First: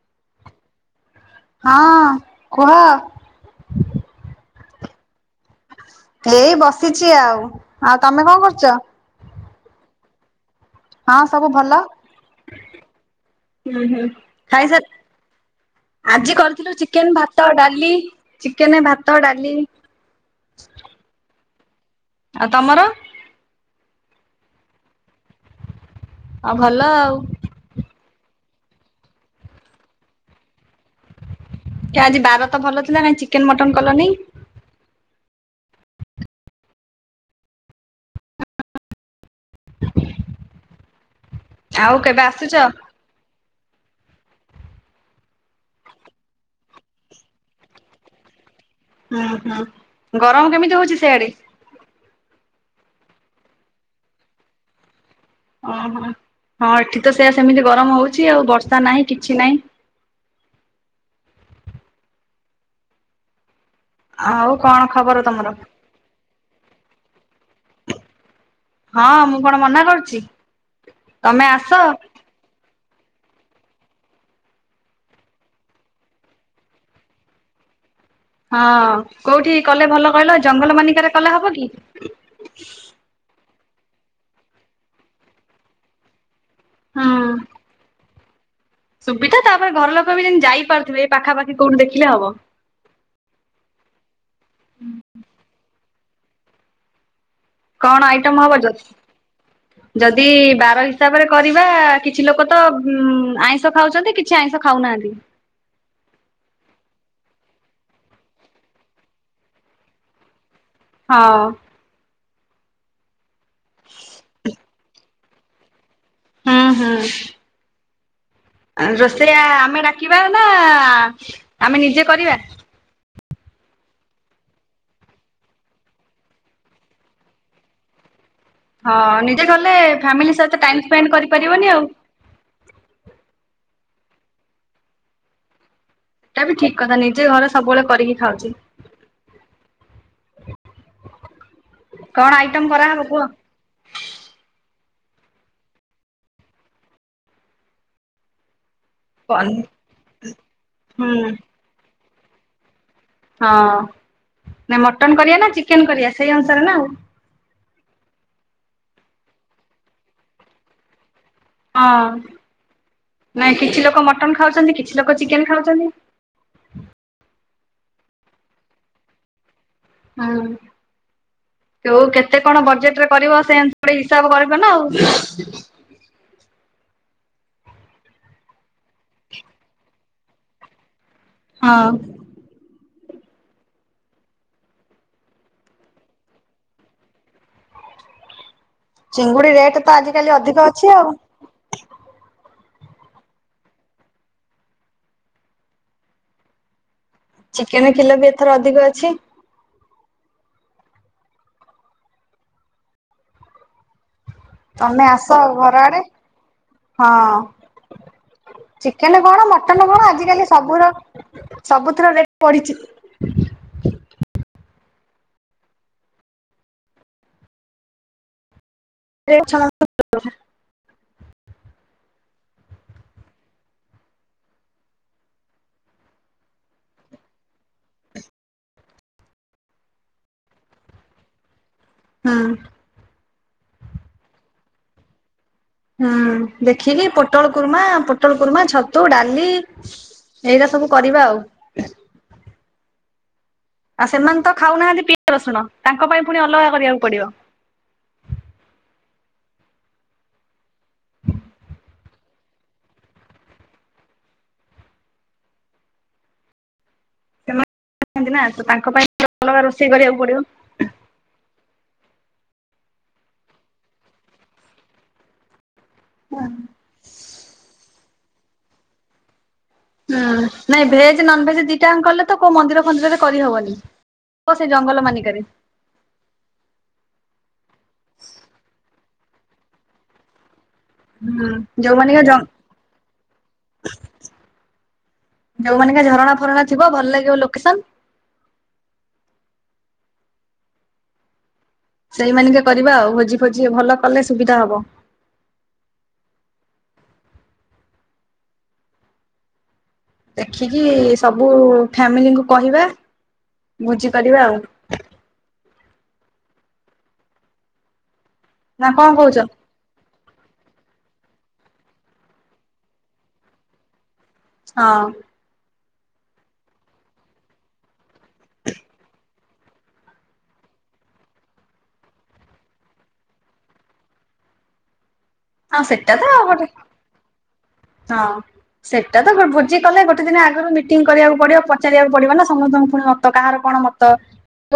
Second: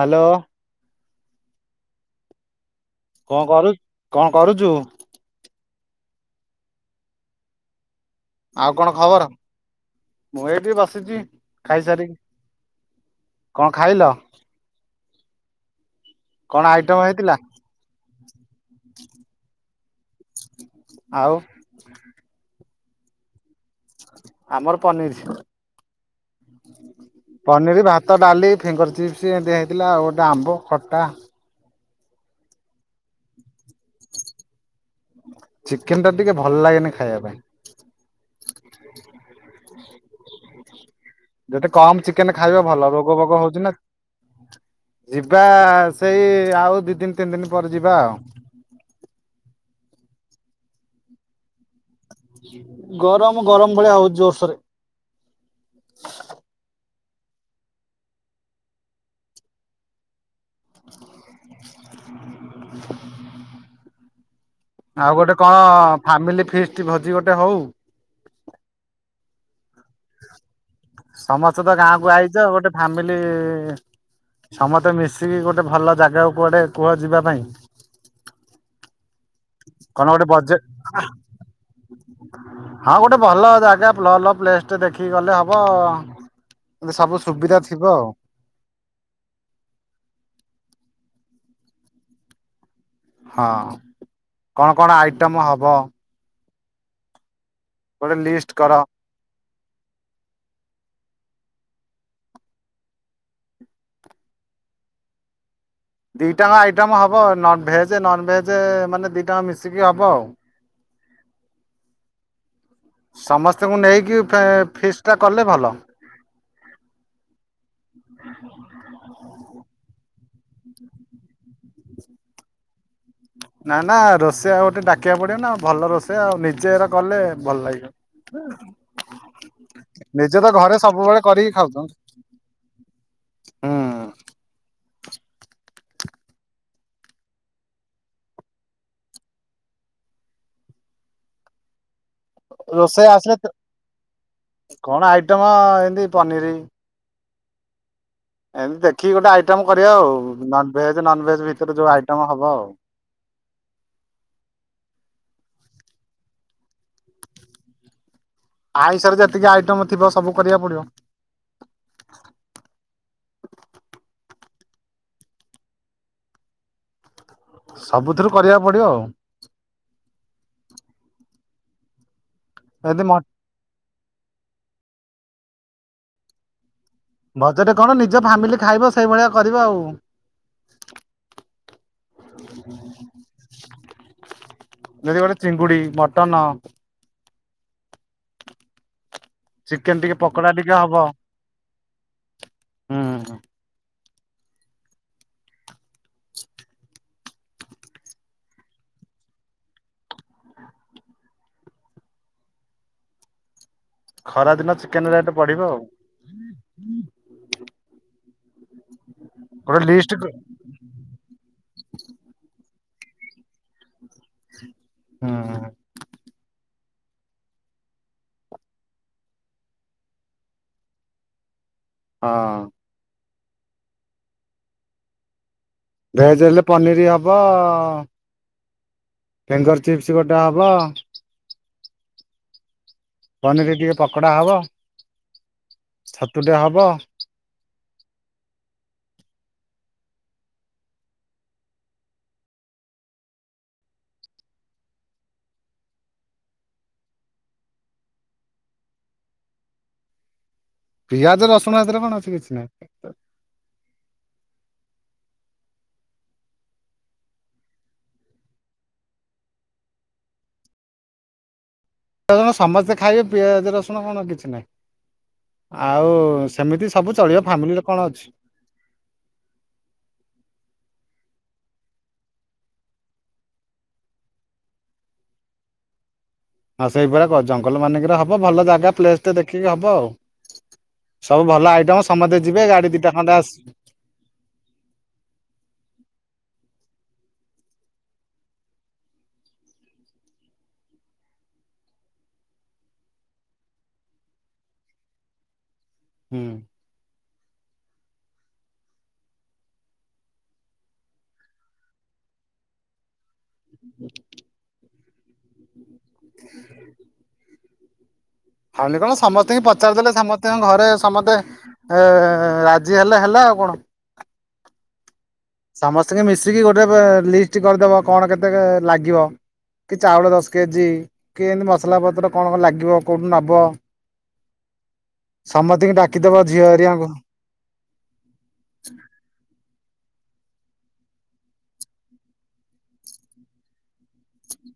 Hello. ହଁ କୁହ କଣ କରୁ କଣ କରୁଚୁ? ଏଇ ବସିଛି ଆଉ। ଆଉ ତମେ କଣ ଆଉ ଖବର? କରୁଚ? ମୁଁ ଏଇଠି ବସିଛି ଖାଇସାରିକି କଣ ହୁଁ ହୁଁ ଖାଇଲ? ଖାଇସାର ଆଜି କଣ କରିଥିଲୁ ଆଇଟମ ଚିକେନ, ହେଇଥିଲା ଭାତ ଡାଲି, ଚିକେନ, ଭାତ, ଡାଲି ଆଉ ଆଉ ତମର? ଆମର ପନିର ଆଉ ଭଲ ଆଉ ପନିର, ଭାତ, ଡାଲ ଫିଙ୍ଗର ଚିପ୍ସ, ଏତିଆ ଦିଆଯାଇଥିଲା, ଆଉ ଗୋଟେ ଆମ୍ବ ଖଟା। କି ଆଜି ବାର ତ ଭଲ ଥିଲା ନାଇ ଚିକେନ ମଟନ କଲନି? ଚିକେନ ଟା ଟିକେ ଭଲ ଲାଗେନି ଖାଇବା ପାଇଁ। ଯେତେ ଆଉ କମ କେବେ ଚିକେନ ଆସୁଛ? ଖାଇବ ଭଲ ରୋଗ ବୋଗ ହୋଉଚି ନା ଯିବା ସେଇ ଆଉ ଦିଇ ଦିନ ତିନି ଦିନ ପରେ ଯିବା ଆଉ। ହୁଁ ହୁଁ ଗରମ କେମିତି ହୋଉଚି ସେଇଆଡେ? ଗରମ ଗରମ ଭଳିଆ ହୋଉଚି ଜୋର ସରେ। ଓହୋ ହଁ ଠି ତ ସେୟା ସେମିତି ଗରମ ହୋଉଚି ଆଉ ବର୍ଷା ନାହିଁ କିଛି ନାହିଁ। [unintelligible] ଆଉ କଣ ଆଉ ଖବର ଗୋଟେ ତମର? କଣ? ଫାମିଲ ଫିଷ୍ଟ ଭୋଜି ଗୋଟେ ହୋଉ। ହଁ ମୁଁ କଣ ମନା କରୁଚି? ସମସ୍ତେ ତ ଗାଁକୁ ଆଇଚ ଗୋଟେ ଫ୍ୟାମିଲି ସମସ୍ତେ ମିଶିକି ଗୋଟେ ଭଲ ଜାଗାକୁ କୁଆଡେ କୁହ ଯିବା ପାଇଁ। ହଁ। କୋଉଠି କଲେ କଣ ଭଲ ଗୋଟେ କହିଲ ବଜେ ଜଙ୍ଗଲ ମାନିକାରେ କଲେ ହବ କି? ଯେ ଭଲ ପ୍ଲେସ ଟେ ଦେଖିକି ଗଲେ ହବ। ଏ ସବୁ ହୁଁ ସୁବିଧା ଥିବ ଆଉ। ସୁବିଧା ତାପରେ ଘର ଲୋକ ବି ଯେମିତି ଯାଇପାରୁଥିବେ ଏଇ ପାଖାପାଖି କୋଉଠି ଦେଖିଲେ ହବ। ହଁ କଣ କଣ ଆଇଟମ ହବ? କଣ ଗୋଟେ ଆଇଟମ ଲିଷ୍ଟ ହବ? ଯ କର ଯଦି ବାର ହିସାବରେ କର କିଛି ଲୋକ ତ ଉ ଆଇଁଷ ଖାଉଛନ୍ତି କିଛି ଆଇଁଷ ଖାଉନାହାନ୍ତି। ଦିଇ ଟାଙ୍କ ଆଇଟମ ହବ। ଭେଜ ନନ ଭେଜ ମାନେ ଦି ଟାଙ୍କ ମିଶିକି ହବ ଆଉ। ହଁ। ସମସ୍ତଙ୍କୁ ନେଇକି ଫିସ୍ଟା କଲେ ଭଲ। ହୁଁ ହୁଁ। ରୋଷେଇଆ ଆମେ ଡାକିବା ନା ଆମେ ନିଜେ କରିବା। ନା ନା ରୋଷେଇଆ ଗୋଟେ ଡାକିବା ପଡିବ ନା ଭଲ ରୋଷେଇଆ ଆଉ ନିଜେ ଏରା କଲେ ଭଲ ହଁ ନିଜେ କଲେ ଲାଗିବନି। ଫ୍ୟାମିଲି ନିଜେ ତ ସହିତ ଟାଇମ ଘରେ ସ୍ପେଣ୍ଡ ସବୁବେଳେ କରିକି କରିପାରିବନି ଆଉ। ଖାଉଚନ୍ତି। ହୁଁ। ଏଟା ବି ଠିକ କଥା ନିଜେ ଘରେ ସବୁବେଳେ କରିକି ଖାଉଛି। କଣ ଆଇଟମ କରାହବ ରୋଷେଇ କୁହ? ଆସିଲେ କଣ ଆଇଟମ ଏମତି ପନିର ଏମତି ଦେଖିକି ଗୋଟେ ଆଇଟମ କରିବା ଆଉ ନନ ଭେଜ ହୁଁ ନନଭେଜ ଭିତରେ ଯୋଉ ଆଇଟମ ହବ ଆଉ। ହଁ, ନା ମଟନ କରିବା ନା ଚିକେନ କରିବା ସେଇ ଅନୁସାରେ ନା ଆଉ। ଆଇଁଷରେ ଯେତିକି ଆଇଟମ ଥିବ ସବୁ କରିବାକୁ ପଡିବ। ହଁ। ନାଇଁ କିଛି ଲୋକ ମଟନ ଖାଉଚନ୍ତି କିଛି ଲୋକ ଚିକେନ ଖାଉଚନ୍ତି। ସବୁଥିରୁ କରିବାକୁ ପଡିବ ଆଉ। ହୁଁ ତଉ କେତେ କଣ ବଜେଟ ଯଦି ରେ ମ କରିବ? ସେତି ଗୋଟେ ହିସାବ କରିବ ନା ଆଉ। ବଜରେ କଣ? ନିଜ ଫାମିଲି ଖାଇବ ସେଇଭଳିଆ କରିବା ଆଉ। ହଁ। ଜଡ଼ିଗୋଟେ ଚିଙ୍ଗୁଡି ମଟନ ଚିଙ୍ଗୁଡି ରେଟ୍ ତ ଚିକେନ ଟିକେ ଆଜିିକାଲି ପକୋଡା ଅଧିକ ଟିକେ ଅଛି ହବ ଆଉ। ହୁଁ। ଚିକେନ କିଲୋ ବି ଏଥର ଅଧିକ ଅଛି। ଖରା ଦିନ ତମେ ଚିକେନ ରେଟ ଆସ ବଢିବ ଆଉ ଘର ଆଡେ ହଁ। ଚିକେନ କଣ ଗୋଟେ ମଟନ କଣ ଲିଷ୍ଟ ହୁଁ ଆଜିକାଲି ସବ ସବୁଥିରରେଟ ବଢିଛି। ହଁ। [unintelligible] ହଁ। ଭେଜ ହେଲେ ପନିର ହବ। ଫିଙ୍ଗର ଚିପ୍ସ ଗୋଟେ ହବ। ହୁଁ। ପନିର ଟିକେ ପକୋଡା ହବ ହୁଁ ଛତୁଟେ ହବ ଦେଖିକି ପୋଟଳ କୁର୍ମା ପୋଟଳ କୁର୍ମା ଛତୁ ଡାଲି ଏଇଟା ସବୁ କରିବା ଆଉ। ଆଉ ସେମାନେ ତ ଖାଉନାହାନ୍ତି। ପିଆଜ ରସୁଣ ତାଙ୍କ ପାଇଁ ପୁଣି ଅଲଗା କରିବାକୁ ପଡିବ। ପିଆଜ ରସୁଣ ସେଥିରେ କଣ ଅଛି କିଛି ନାହିଁ। [unintelligible] ନା ତ ତାଙ୍କ ପାଇଁ ଅଲଗା ରୋଷେଇ କରିବାକୁ ପଡିବ। ତ ସମସ୍ତେ ଖାଇବେ ପିଆଜ ରସୁଣ କଣ କିଛି ନାହିଁ। ଆଉ ସେମିତି ସବୁ ଚଳିବ ଫ୍ୟାମିଲିରେ କଣ ନା ନାଇଁ ଭେଜ ନନ୍ ଭେଜ ଦିଇଟା ଜାଙ୍କ କଲେ ତ କୋଉ ମନ୍ଦିର ଫନ୍ଦୀରରେ କରି ହବନି। ହ ସେ ଜଙ୍ଗଲ ମାନିକରେ। ହଁ ସେଇଭଳିଆ କ ଜଙ୍ଗଲ ମାନଙ୍କରେ ହବ। ଭଲ ଜାଗା ପ୍ଲେସ ଟେ ଦେଖିକି ହବ ଆଉ। ସବୁ ହୁଁ ଭଲ ଆଇଟମ ଯୋଉମାନିକା ଜ ସମସ୍ତେ ଯିବେ ଗାଡି ଦିଟା ଖଣ୍ଡେ ଆସି ଯୋଉଁମାନେଙ୍କ ଝରଣା ଫରଣା ଥିବ ଭଲ ଲାଗିବ ଲୋକେସନ୍ ସେଇମାନିକେ କରିବା ଆଉ ଭୋଜି ଫୋଜି ଭଲ କଲେ ସୁବିଧା ହବ। ହୁଁ। ଦେଖିକି ସବୁ ଫ୍ୟାମିଲିଙ୍କୁ କହିବା ବୁଝିପାରିବା ଆଉ। ନା ହଉନି କଣ କହୁଛ? ସମସ୍ତେଙ୍କୁ ପଚାରି ଦେଲେ ସମ ତାଙ୍କ ଘରେ ସମସ୍ତେ ଏ ରାଜି ହେଲେ ହେଲା ଆଉ କଣ ହଁ। ସମସ୍ତଙ୍କୁ ମିଶିକି ଗୋଟେ ଲିଷ୍ଟ କରିଦେବ କଣ କେତେ ଲାଗିବ କି ଚାଉଳ ଦଶ କେଜି କି ଏମିତି ମସଲାପତ୍ର କଣ କଣ ଲାଗିବ କୋଉଠୁ ନବ ହଁ ସମସ୍ତଙ୍କୁ ସେଟା ତ ଡାକିଦବ ଆଉ ଝିଅ ଗୋଟେ ହେରିଆଙ୍କୁ ହଁ। ସେଟା ତ ଗୋଟେ ଭୋଜି କଲେ ଗୋଟେ ଦିନ ଆଗରୁ ମିଟିଂ କରିବାକୁ ପଡିବ ପଚାରିବାକୁ ପଡିବ ନା ସମସ୍ତଙ୍କୁ ପୁଣି ମତ କାହାର କଣ ମତ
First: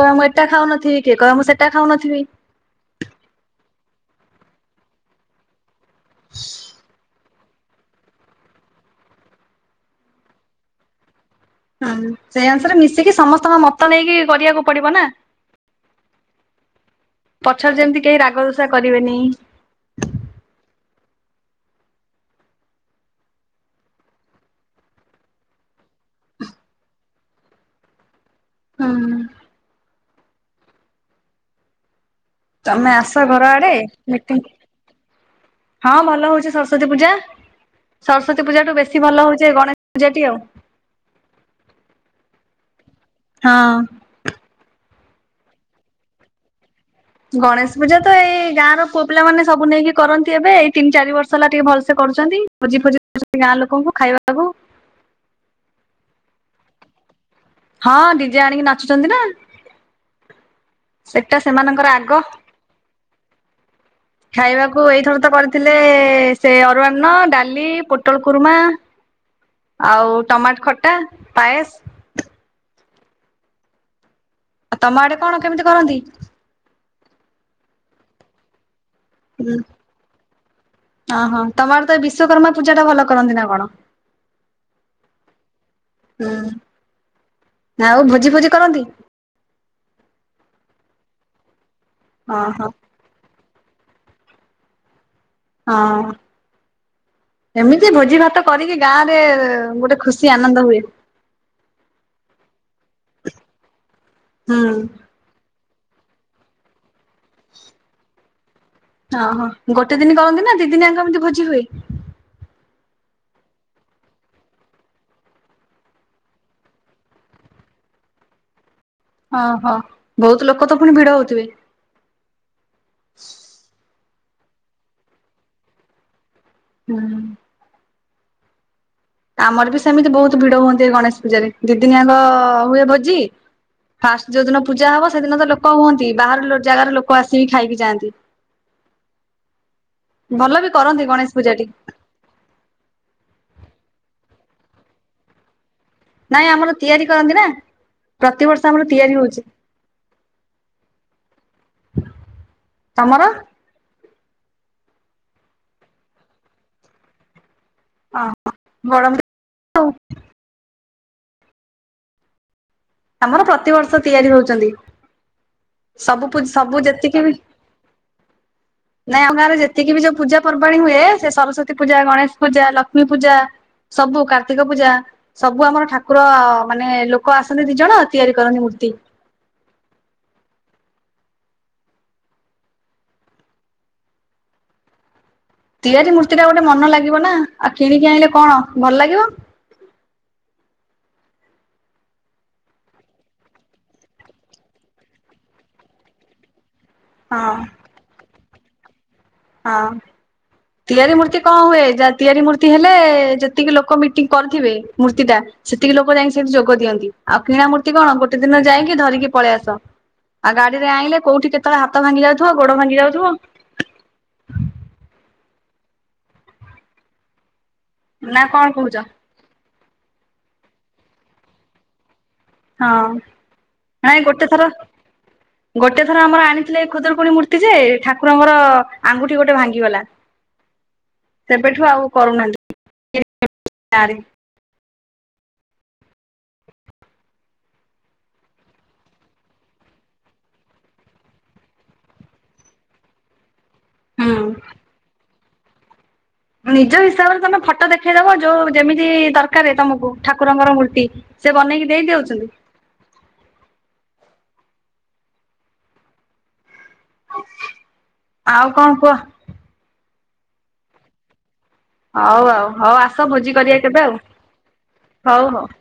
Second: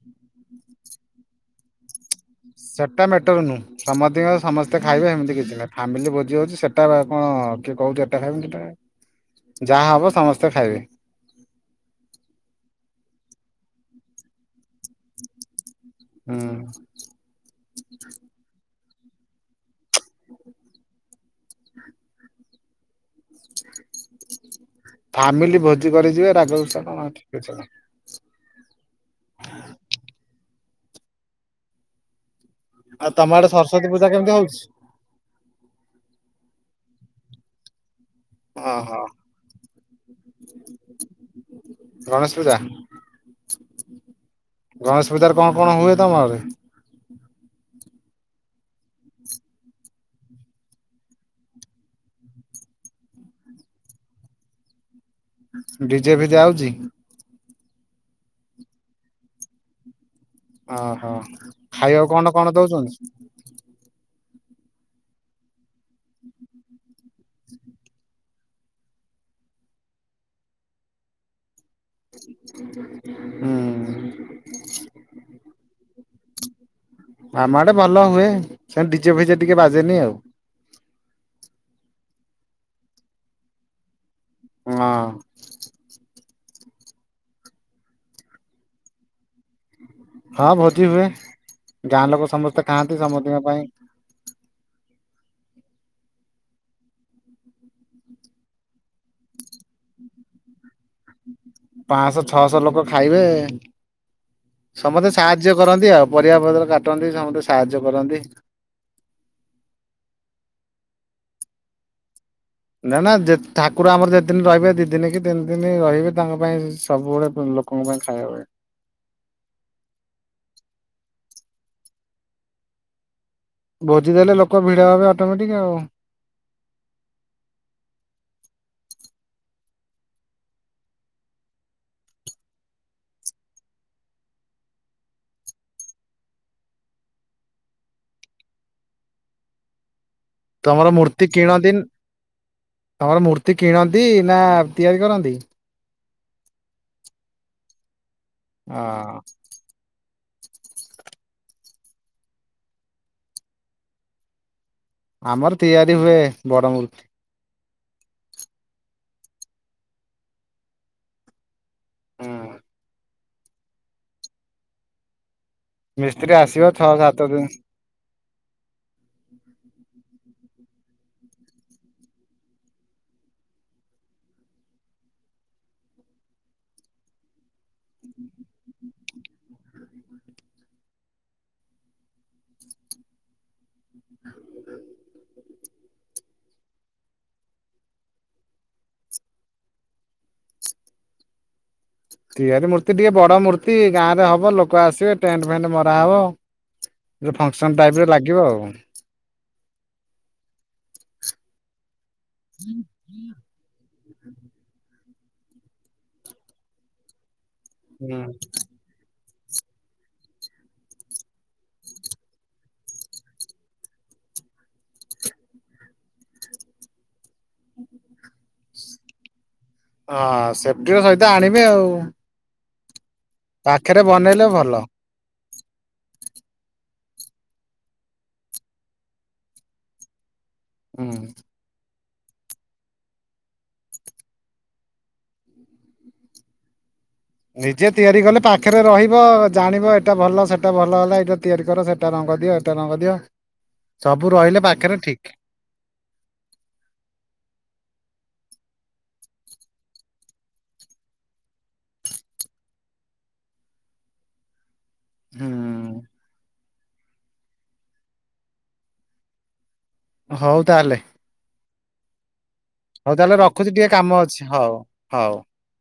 କହେ ମୁଁ ଏଟା ଖାଉନଥିବି କି କହେ ମୁଁ ସେଟା ଖାଉନଥିବି। ସେଟା ମ୍ୟାଟର ନୁହଁ ସମସ୍ତଙ୍କ ସମସ୍ତେ ଖାଇବେ ସେମିତି କିଛି ନ ଫାମିଲି ଭୋଜି ହୋଉଚି ସେଇଟା କଣ କିଏ କୋହୁଚି ଏଟା ଖାଇବ କେଟା ଖାଇ ଯାହା ହବ ସମସ୍ତେ ଖାଇବେ। ହଁ ସେଇ ଅନୁସାରେ ମିଶିକି ସମସ୍ତଙ୍କ ମତ ନେଇକି କରିବାକୁ ପଡିବ ନା। ହୁଁ। ପଛରେ ଯେମିତି କେହି ରାଗ ଋଷା କରିବେନି। ଫାମିଲି ଭୋଜି କରି ଯିବେ। ରାଗ ରୁଷା କଣ କିଛି ନାଇ। ହୁଁ। ତମେ ଆଉ ଆସ ତମ ଘର ଆଡେ ସରସ୍ଵତୀ ପୂଜା କେମିତି ମିଟିଂ ହଉଛି? ହଁ ଭଲ ହଉଛି ସରସ୍ଵତୀ ପୂଜା। ସରସ୍ଵତୀ ପୂଜାଠୁ ଓହୋ ବେଶୀ ଭଲ ହଉଚେ ଗଣେଶ ପୂଜାଟି ଆଉ। ଗଣେଶ ପୂଜା ହଁ। ଗଣେଶ ପୂଜାର କଣ କଣ ହୁଏ ତମରେ ଗଣେଶ ପୂଜା ତ ଏଇ ଗାଁର ପୁଅ ପିଲା ମାନ ସବୁ ନେଇକି କରନ୍ତି ଏବେ। ଏଇ ତିନି ଚାରି ବର୍ଷ ହେଲା ଟିକେ ଭଲସେ କ କରୁଛନ୍ତି ଭୋଜି ଫୋଜି କରଛନ୍ତି ଗାଁ ଲୋକଙ୍କୁ ଖାଇବାକୁ ଡିଜେ ଫିଜେ ଆଉଛି। ହଁ ଡିଜେ ଆଣିକି ନାଚୁଛନ୍ତି ନା। ଅହ ସେଟା ସେମାନଙ୍କର ଖାଇବାକୁ ଆଗ କଣ କଣ ଦଉଛନ୍ତି। ଖାଇବାକୁ ଏଇଥର ତ କରିଥିଲେ ସେ ଅରୁଆ ଅନ୍ନ ଡାଲି ପୋଟଳ କୁରୁର୍ମା ଆଉ ଟମାଟ ଖଟା ପାଏସ। ହୁଁ। ଆଉ ତମ ଆଡେ କଣ କେମିତି କରନ୍ତି? ଗୋଟେ ଭଲ ହୁଏ। ସେ ଡିଚହେ ଫିଜେ ହୁଁ ଟିକେ ବାଜେନି ଆଉ। ଓହୋ ତମ ଆଡେ ତ ବିଶ୍ଵକର୍ମା ପୂଜା ଟା ଭଲ କରନ୍ତି ନା କଣ? ହଁ। ହୁଁ ନା ଆଉ ଭୋଜି ଫୋଜି କରନ୍ତି? ହଁ ଭୋଜି ହୁଏ। ଗାଁ ଲୋକ ସମସ୍ତେ ଓହୋ ଖାଆନ୍ତି ସମଦଙ୍କ ପାଇଁ ହଁ। ଏମିତି ଭୋଜି ଭାତ କରିକି ଗାଁରେ ଗୋଟେ ଖୁସି ଆନନ୍ଦ ହୁଏ। ପାଂଶହ ଛଅଶହ ଲୋକ ଖାଇବେ ହୁଁ ସମସ୍ତେ ସାହାଯ୍ୟ କରନ୍ତି ଆଉ ପରିବା ପତ୍ର କାଟନ୍ତି ସମସ୍ତେ ସାହାଯ୍ୟ କରନ୍ତି। ଓ ହୋ ଗୋଟେ ଦିନ କରନ୍ତି ନା ଦି ଦିନି ଆଙ୍କ ଏମିତି ଭୋଜି ହୁଏ। ନା ନା ଯେ ଠାକୁର ଆମର ଯେତେ ଦିନ ରହିବେ ଦି ଦିନ କି ତିନି ଦିନ ରହିବେ ତାଙ୍କ ପାଇଁ ସବୁ ଲୋକଙ୍କ ପାଇଁ ଖାଇବା ହୁଏ। ହଁ ହଁ ବହୁତ ଲୋକ ତ ପୁଣି ଭିଡ ହଉଥିବେ? ହ ଭୋଜି ଦେଲେ ଲୋକ ଭିଡ଼ ଭବେ ଅଟୋମେଟିକ୍ ଆଉ। ହୁଁ। ଆମର ବି ସେମିତି ବହୁତ ଭିଡ ହୁଅନ୍ତି। ଏ ଗଣେଶ ପୂଜାରେ ଦିଦିନିଆଙ୍କ ହୁଏ ଭୋଜି ଫାଷ୍ଟ ଯୋଉ ଦିନ ପୂଜା ହବ ସେଦିନ ତ ଲୋକ ହୁଅନ୍ତି ବାହାର ଜାଗାରେ ଲୋକ ଆସିକି ଖାଇକି ଯାଆନ୍ତି। ଭଲ ବି ତମର କରନ୍ତି ମୂର୍ତ୍ତି ଗଣେଶ ପୂଜାଟି କିଣନ୍ତି ତମର ମୂର୍ତ୍ତି କିଣନ୍ତି ନା ତିଆରି କରନ୍ତି। ନାଇଁ ଆମର ତିଆରି କରନ୍ତି ନା ପ୍ରତିବର୍ଷ ଆମର ହଁ ତିଆରି ହଉଛି। ତମର? ଆମର ତିଆରି ହୁଏ ବଡ ମୃତି ଅହ ବଡ ଆମର ପ୍ରତିବର୍ଷ ତିଆରି ହଉଛନ୍ତି। ସବୁ ମିସ୍ତ୍ରୀ ପୂ ଆସିବ ସବୁ ଛଅ ସାତ ଯେତିକି ବି ଦିନ ନାଇଁ ଆମ ଗାଁରେ ଯେତିକି ବି ଯୋଉ ପୂଜା ପର୍ବାଣୀ ହୁଏ ସେ ସରସ୍ଵତୀ ପୂଜା, ଗଣେଶ ପୂଜା, ଲକ୍ଷ୍ମୀ ପୂଜା ସବୁ କାର୍ତ୍ତିକ ପୂଜା ସବୁ ଆମର ଠାକୁର ମାନେ ଲୋକ ଆସ ଦି ଜଣ ତିଆରି କରନ୍ତିି ମୂର୍ତ୍ତି ତିଆଜି ମୂର୍ତ୍ତି ଟା ଗୋଟେ ମନ ଲାଗିବ ନା ଆଉ କିଣିକି ଆଣିଲେ କଣ ଭଲ ଲାଗିବ। ତିଆରି ମୂର୍ତ୍ତି ଟିକେ ବଡ ମୂର୍ତ୍ତି ଗାଁ ରେ ହବ ଲୋକ ଆସିବେ ଟେଣ୍ଟ ଫେଣ୍ଟ ମରାହବ। ଯୋଉ ହଁ ଫଙ୍କସନ ଟାଇପର ଲାଗିବ ଆଉ। ହଁ। ତିଆରି ମୂର୍ତ୍ତି କଣ ହୁଏ ଯାହା ତିଆରି ମୂର୍ତ୍ତି ହେଲେ ଯେତିକି ଲୋକ ମିଟିଂ କରିଥିବେ। ମୂର୍ତ୍ତିଟା ସେତିକି ଲୋକ ଯାଇକି ସେଠି ଯୋଗ ଦିଅନ୍ତି ଆଉ କିଣା ମୂର୍ତ୍ତି କଣ ହୁଁ। ଗୋଟେ ଦିନ ଯାଇକି ଧରିକି ପଳେଇ ଆସ ଆଉ ଗାଡିରେ ଆଣିଲେ କୋଉଠି କେତେବେଳେ ହାତ ଭାଙ୍ଗି ଯାଉଥିବ ଗୋଡ ଭାଙ୍ଗି ଯାଉଥିବ ହଁ ନା କଣ କହୁଛ? ହଁ ସେଫଟି ର ସହିତ ଆଣିବେ ଆଉ। ହଁ। ପାଖରେ ନାଇଁ ଗୋଟେ ବନେଇଲେ ଥର ଭଲ। ଗୋଟେ ଥର ଆମର ଆଣିଥିଲେ ଖୁଦୁରକୁଣୀ ମୂର୍ତ୍ତି ଯେ ଠାକୁର ଙ୍କର ଆଙ୍ଗୁଠି ଗୋଟେ ଭାଙ୍ଗିଗଲା। ହୁଁ ସେବେଠୁ ଆଉ କରୁନାହାନ୍ତି [unintelligible] ଗାଁରେ। ନିଜେ ତିଆରି କଲେ ପାଖରେ ରହିବ ଜାଣିବ ଏଇଟା ଭଲ ସେଟା ଭଲ ହେଲା ଏଇଟା ତିଆରି କର ସେଟାର ଦିଅ ଏଟା ରଙ୍ଗଦିଅ ସବୁ ହୁଁ ରହିଲେ ପାଖରେ ଠିକ୍। ନିଜ ହିସାବରେ ତମେ ଫଟୋ ଦେଖେଇଦବ ଯୋଉ ଯେମିତି ଦରକାରେ ତମକୁ ଠାକୁରଙ୍କର ମୂର୍ତ୍ତି। ସେ ବନେଇକି ଦେଇଦଉଛନ୍ତି। ହୁଁ। ଆଉ କଣ କୁହ? ହଉ ତାହେଲେ। ହଉ ଆଉ ହଉ ଆସ ତାହେଲେ ଭୋଜି ରଖୁଛି କରିବା ଟିକେ କେବେ କାମ ଆଉ ଅଛି ହଉ ହଉ ହଉ।